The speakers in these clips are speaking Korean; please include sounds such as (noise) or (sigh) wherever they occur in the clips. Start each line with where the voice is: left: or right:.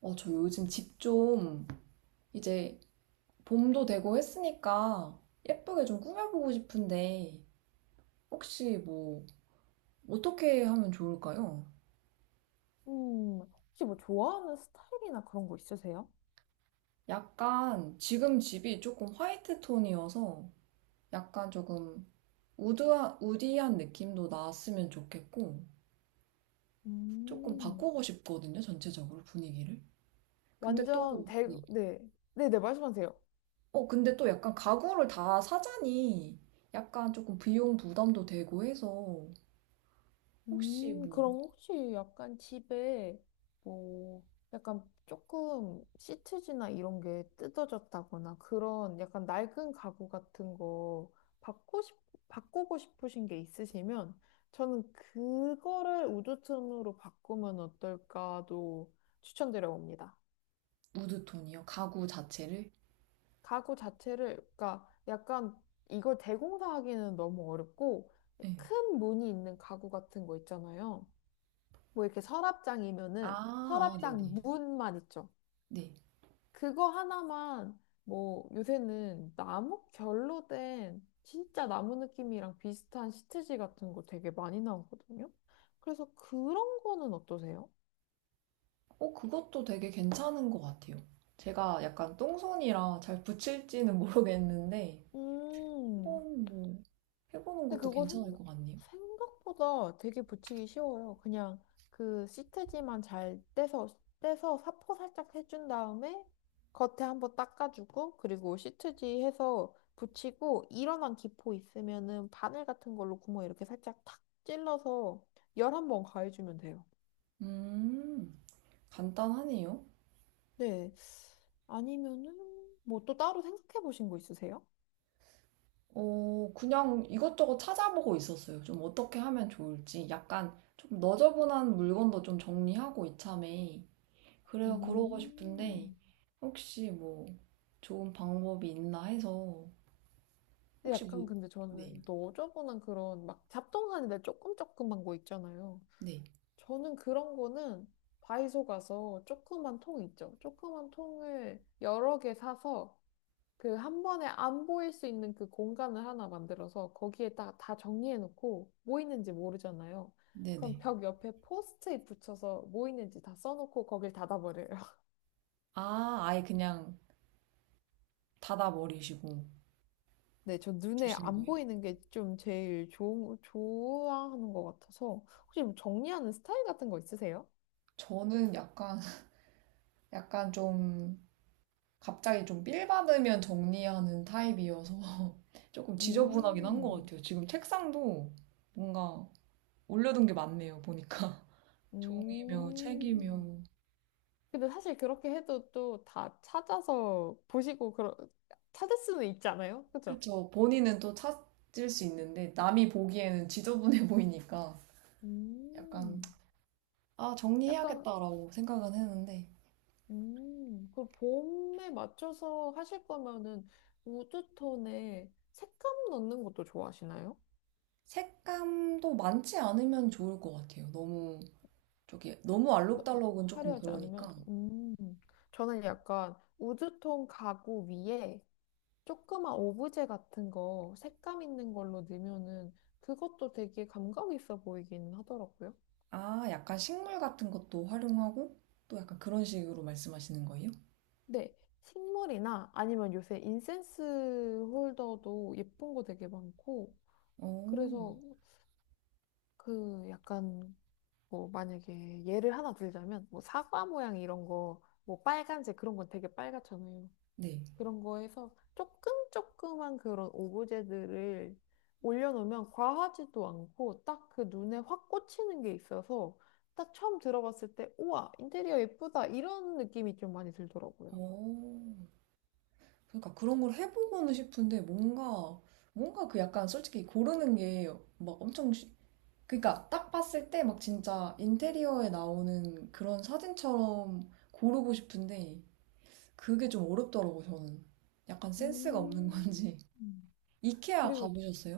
right: 저 요즘 집 좀 이제 봄도 되고 했으니까 예쁘게 좀 꾸며보고 싶은데 혹시 뭐 어떻게 하면 좋을까요?
left: 음, 혹시 뭐 좋아하는 스타일이나 그런 거 있으세요?
right: 약간 지금 집이 조금 화이트 톤이어서 약간 조금 우디한 느낌도 나왔으면 좋겠고 조금
left: 음,
right: 바꾸고 싶거든요, 전체적으로 분위기를. 근데 또, 네.
left: 네. 네네, 말씀하세요.
right: 근데 또 약간 가구를 다 사자니 약간 조금 비용 부담도 되고 해서 혹시
left: 그럼
right: 뭐
left: 혹시 약간 집에 뭐, 약간 조금 시트지나 이런 게 뜯어졌다거나 그런 약간 낡은 가구 같은 거 바꾸 싶, 바꾸고 싶으신 게 있으시면 저는 그거를 우드톤으로 바꾸면 어떨까도 추천드려 봅니다.
right: 우드톤이요? 가구 자체를?
left: 가구 자체를, 그러니까 약간 이걸 대공사하기는 너무 어렵고,
right: 네.
left: 큰 문이 있는 가구 같은 거 있잖아요. 뭐 이렇게 서랍장이면은
right: 아, 아,
left: 서랍장
right: 네네.
left: 문만 있죠.
right: 네.
left: 그거 하나만 뭐 요새는 나무 결로 된 진짜 나무 느낌이랑 비슷한 시트지 같은 거 되게 많이 나오거든요. 그래서 그런 거는 어떠세요?
right: 그것도 되게 괜찮은 것 같아요. 제가 약간 똥손이라 잘 붙일지는 모르겠는데,
left: 음.
right: 한번 뭐, 해보는
left: 근데
right: 것도
left: 그거
right: 괜찮을 것 같네요.
left: 생각보다 되게 붙이기 쉬워요. 그냥 그 시트지만 잘 떼서 사포 살짝 해준 다음에 겉에 한번 닦아주고, 그리고 시트지 해서 붙이고, 일어난 기포 있으면은 바늘 같은 걸로 구멍 이렇게 살짝 탁 찔러서 열한번 가해주면 돼요.
right: 음, 간단하네요.
left: 네. 아니면은 뭐 또 따로 생각해 보신 거 있으세요?
right: 그냥 이것저것 찾아보고 있었어요. 좀 어떻게 하면 좋을지. 약간 좀 너저분한 물건도 좀 정리하고 이참에. 그래요, 그러고 싶은데,
left: 음.
right: 혹시 뭐, 좋은 방법이 있나 해서
left: 근데
right: 혹시
left: 약간
right: 뭐,
left: 근데
right: 네,
left: 저는 너저분한 그런 막 잡동사니데 조금 조그만 거 있잖아요.
right: 네,
left: 저는 그런 거는 다이소 가서 조그만 통 있죠. 조그만 통을 여러 개 사서 그 한 번에 안 보일 수 있는 그 공간을 하나 만들어서 거기에다가 다 정리해 놓고 뭐 있는지 모르잖아요. 그럼
right: 네네.
left: 벽 옆에 포스트잇 붙여서 뭐 있는지 다 써놓고 거길 닫아버려요.
right: 아, 아예 그냥 닫아버리시고.
left: 네, 저 눈에
right: 두시는
left: 안
right: 거예요?
left: 보이는 게 좀 제일 좋아하는 것 같아서. 혹시 뭐 정리하는 스타일 같은 거 있으세요?
right: 저는 약간, (laughs) 약간 좀, 갑자기 좀 빌 받으면 정리하는 타입이어서 (laughs) 조금 지저분하긴 한 것
left: 음,
right: 같아요. 지금 책상도 뭔가 올려둔 게 많네요, 보니까. (laughs) 종이며,
left: 음.
right: 책이며.
left: 근데 사실 그렇게 해도 또 다 찾아서 보시고, 찾을 수는 있지 않아요? 그죠?
right: 그쵸. 본인은 또 찾을 수 있는데, 남이 보기에는 지저분해 (laughs) 보이니까 약간,
left: 음,
right: 아,
left: 약간,
right: 정리해야겠다라고 생각은 했는데,
left: 그 봄에 맞춰서 하실 거면은 우드톤에 색감 넣는 것도 좋아하시나요?
right: 색감도 많지 않으면 좋을 것 같아요. 너무 저기 너무
left: 너-
right: 알록달록은 조금
left: 화려하지 않으면
right: 그러니까
left: 저는 약간 우드톤 가구 위에 조그만 오브제 같은 거 색감 있는 걸로 넣으면은 그것도 되게 감각 있어 보이긴 하더라고요.
right: 아 약간 식물 같은 것도 활용하고 또 약간 그런 식으로 말씀하시는 거예요?
left: 네. 식물이나 아니면 요새 인센스 홀더도 예쁜 거 되게 많고
right: 오,
left: 그래서 그 약간 뭐 만약에 예를 하나 들자면 뭐 사과 모양 이런 거 뭐 빨간색 그런 건 되게 빨갛잖아요.
right: 네.
left: 그런 거에서 조금 조그만 그런 오브제들을 올려놓으면 과하지도 않고 딱 그 눈에 확 꽂히는 게 있어서 딱 처음 들어봤을 때 우와 인테리어 예쁘다 이런 느낌이 좀 많이 들더라고요.
right: 오, 그러니까 그런 걸 해보고는 싶은데 뭔가 그 약간 솔직히 고르는 게 막 엄청 그러니까 딱 봤을 때 막 진짜 인테리어에 나오는 그런 사진처럼 고르고 싶은데 그게 좀 어렵더라고 저는. 약간 센스가 없는 건지.
left: 음. 음.
right: 이케아
left: 그리고
right: 가보셨어요?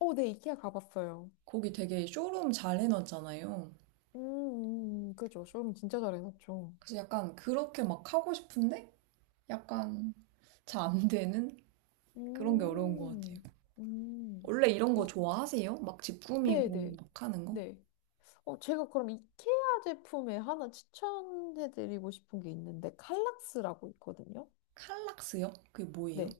left: 네 이케아 가봤어요.
right: 거기 되게 쇼룸 잘 해놨잖아요.
left: 그죠. 쇼룸 진짜 잘해놨죠.
right: 그래서 약간 그렇게 막 하고 싶은데 약간 잘 안 되는 그런 게 어려운 것
left: 음,
right: 같아요.
left: 음,
right: 원래 이런 거
left: 이,
right: 좋아하세요? 막 집
left: 네,
right: 꾸미고
left: 네,
right: 막 하는 거?
left: 네. 제가 그럼 이케아 제품에 하나 추천해드리고 싶은 게 있는데 칼락스라고 있거든요.
right: 칼락스요? 그게 뭐예요?
left: 네.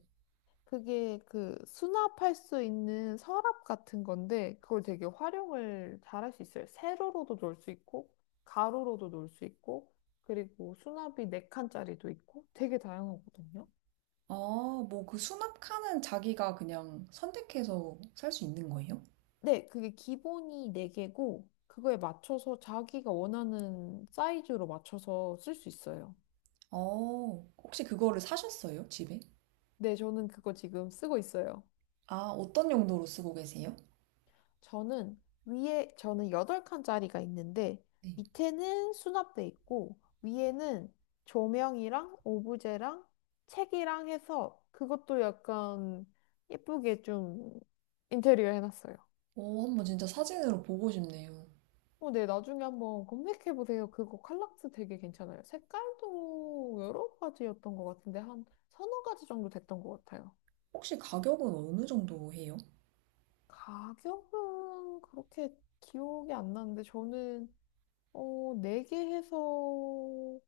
left: 그게 그 수납할 수 있는 서랍 같은 건데 그걸 되게 활용을 잘할 수 있어요. 세로로도 놓을 수 있고 가로로도 놓을 수 있고 그리고 수납이 네칸짜리도 있고 되게 다양하거든요.
right: 아, 뭐 그 수납칸은 자기가 그냥 선택해서 살 수 있는 거예요?
left: 네, 그게 기본이 네개고 그거에 맞춰서 자기가 원하는 사이즈로 맞춰서 쓸 수 있어요.
right: 어, 혹시 그거를 사셨어요? 집에?
left: 네, 저는 그거 지금 쓰고 있어요.
right: 아, 어떤 용도로 쓰고 계세요?
left: 저는 위에 저는 8칸짜리가 있는데
right: 네.
left: 밑에는 수납돼 있고 위에는 조명이랑 오브제랑 책이랑 해서 그것도 약간 예쁘게 좀 인테리어 해놨어요.
right: 오, 한번 진짜 사진으로 보고 싶네요.
left: 네, 나중에 한번 검색해보세요. 그거 칼락스 되게 괜찮아요. 색깔도 여러 가지였던 것 같은데 한 서너 가지 정도 됐던 것 같아요.
right: 혹시 가격은 어느 정도 해요?
left: 가격은 그렇게 기억이 안 나는데 저는 어, 4개 해서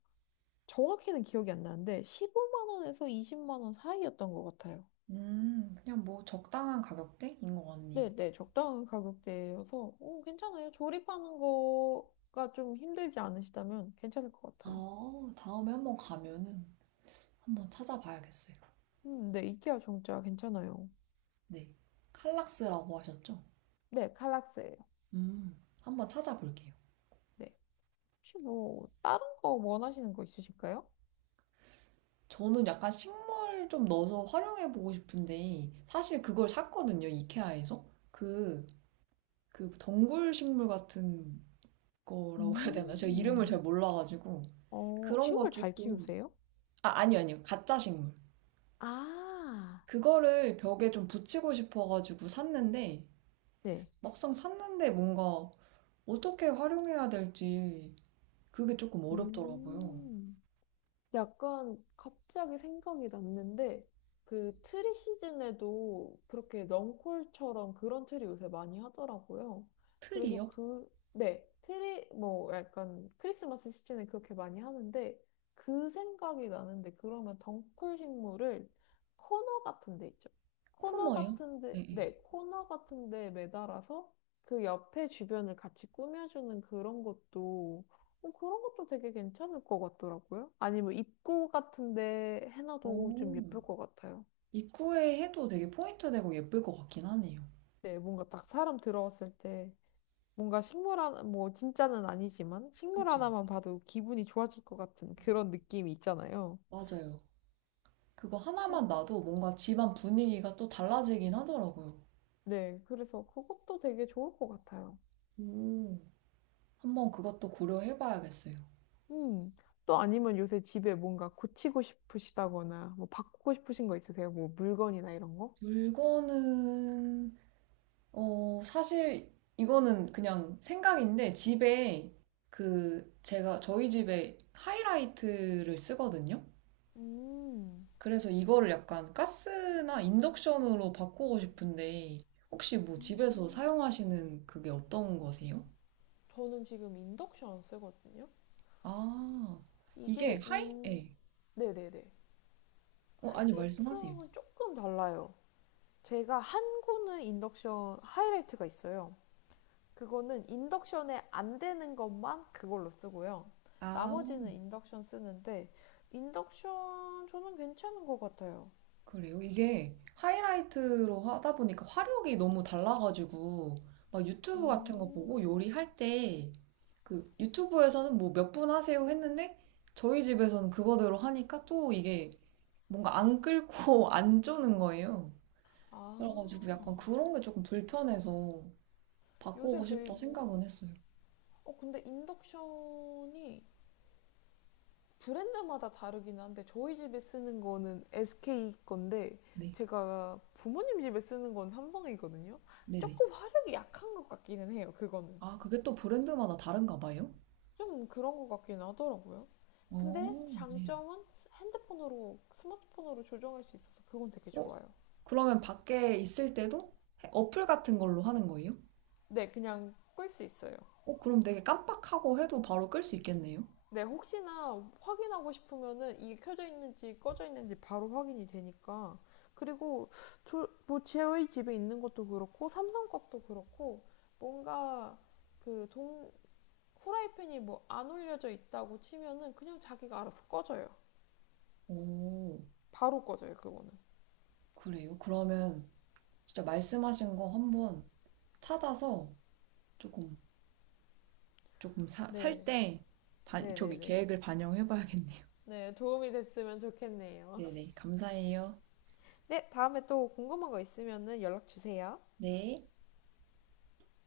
left: 정확히는 기억이 안 나는데 15만 원에서 20만 원 사이였던 것 같아요.
right: 그냥 뭐 적당한 가격대인 것 같네요.
left: 네, 네, 적당한 가격대여서 괜찮아요. 조립하는 거가 좀 힘들지 않으시다면 괜찮을 것 같아요.
right: 아, 다음에 한번 가면은 한번 찾아봐야겠어요.
left: 네, 이케아 정자 괜찮아요.
right: 네. 칼락스라고 하셨죠?
left: 네, 칼락스예요.
right: 한번 찾아볼게요.
left: 네, 혹시 뭐 다른 거 원하시는 거 있으실까요?
right: 저는 약간 식물 좀 넣어서 활용해보고 싶은데, 사실 그걸 샀거든요, 이케아에서. 그, 그 덩굴 식물 같은 거라고 해야 되나? 제가 이름을 잘
left: 음,
right: 몰라가지고. 그런 거
left: 식물 잘
right: 조금.
left: 키우세요?
right: 아, 아니요, 아니요. 가짜 식물.
left: 아,
right: 그거를 벽에 좀 붙이고 싶어가지고 샀는데,
left: 네.
right: 막상 샀는데 뭔가 어떻게 활용해야 될지 그게 조금 어렵더라고요.
left: 음. 약간 갑자기 생각이 났는데 그 트리 시즌에도 그렇게 넝콜처럼 그런 트리 요새 많이 하더라고요. 그래서
right: 틀이요?
left: 그, 네, 트리 뭐 약간 크리스마스 시즌에 그렇게 많이 하는데 그 생각이 나는데 그러면 덩쿨 식물을 코너 같은 데 있죠. 코너
right: 코너요?
left: 같은 데,
right: 네, 네.
left: 네, 코너 같은 데 매달아서 그 옆에 주변을 같이 꾸며주는 그런 것도 되게 괜찮을 것 같더라고요. 아니면 입구 같은데 해놔도 좀
right: 오,
left: 예쁠 것 같아요.
right: 입구에 해도 되게 포인트 되고 예쁠 것 같긴 하네요.
left: 네, 뭔가 딱 사람 들어왔을 때 뭔가 식물 하나, 뭐 진짜는 아니지만 식물
right: 그쵸?
left: 하나만 봐도 기분이 좋아질 것 같은 그런 느낌이 있잖아요.
right: 맞아요. 그거
left: 음,
right: 하나만 놔도 뭔가 집안 분위기가 또 달라지긴 하더라고요.
left: 네, 그래서 그것도 되게 좋을 것 같아요.
right: 오, 한번 그것도 고려해봐야겠어요.
left: 음, 또 아니면 요새 집에 뭔가 고치고 싶으시다거나 뭐 바꾸고 싶으신 거 있으세요? 뭐 물건이나 이런 거?
right: 물건은 사실 이거는 그냥 생각인데 집에 그 제가 저희 집에 하이라이트를 쓰거든요.
left: 음,
right: 그래서 이거를 약간 가스나 인덕션으로 바꾸고 싶은데 혹시 뭐 집에서 사용하시는 그게 어떤 거세요?
left: 저는 지금 인덕션 쓰거든요.
right: 아, 이게
left: 이게,
right: 하이? 예.
left: 네네네.
right: 아니 말씀하세요.
left: 하이라이트랑은 조금 달라요. 제가 한 구는 인덕션 하이라이트가 있어요. 그거는 인덕션에 안 되는 것만 그걸로 쓰고요. 나머지는 인덕션 쓰는데, 인덕션 저는 괜찮은 것 같아요.
right: 그래요? 이게 하이라이트로 하다 보니까 화력이 너무 달라가지고, 막 유튜브 같은 거 보고
left: 음,
right: 요리할 때, 그 유튜브에서는 뭐 몇 분 하세요 했는데, 저희 집에서는 그거대로 하니까 또 이게 뭔가 안 끓고 (laughs) 안 쪼는 거예요.
left: 아,
right: 그래가지고 약간 그런 게 조금 불편해서
left: 요새
right: 바꾸고 싶다
left: 그리고,
right: 생각은 했어요.
left: 근데 인덕션이 브랜드마다 다르긴 한데 저희 집에 쓰는 거는 SK 건데
right: 네,
left: 제가 부모님 집에 쓰는 건 삼성이거든요.
right: 네네.
left: 조금 화력이 약한 것 같기는 해요. 그거는
right: 아, 그게 또 브랜드마다 다른가 봐요?
left: 좀 그런 것 같긴 하더라고요. 근데
right: 어, 네.
left: 장점은 핸드폰으로 스마트폰으로 조정할 수 있어서 그건 되게
right: 어,
left: 좋아요.
right: 그러면 밖에 있을 때도 어플 같은 걸로 하는 거예요?
left: 네, 그냥 끌 수 있어요.
right: 그럼 되게 깜빡하고 해도 바로 끌 수 있겠네요?
left: 네, 혹시나 확인하고 싶으면은 이게 켜져 있는지 꺼져 있는지 바로 확인이 되니까. 그리고 뭐 저희 집에 있는 것도 그렇고 삼성 것도 그렇고 뭔가 그 동, 후라이팬이 뭐 안 올려져 있다고 치면은 그냥 자기가 알아서 꺼져요.
right: 오,
left: 바로 꺼져요, 그거는.
right: 그래요? 그러면 진짜 말씀하신 거 한번 찾아서 조금, 조금 살
left: 네.
right: 때, 저기
left: 네네네.
right: 계획을 반영해 봐야겠네요. (laughs)
left: 네, 도움이 됐으면 좋겠네요.
right: 네네, 감사해요.
left: 네, 다음에 또 궁금한 거 있으면은 연락 주세요.
right: 네.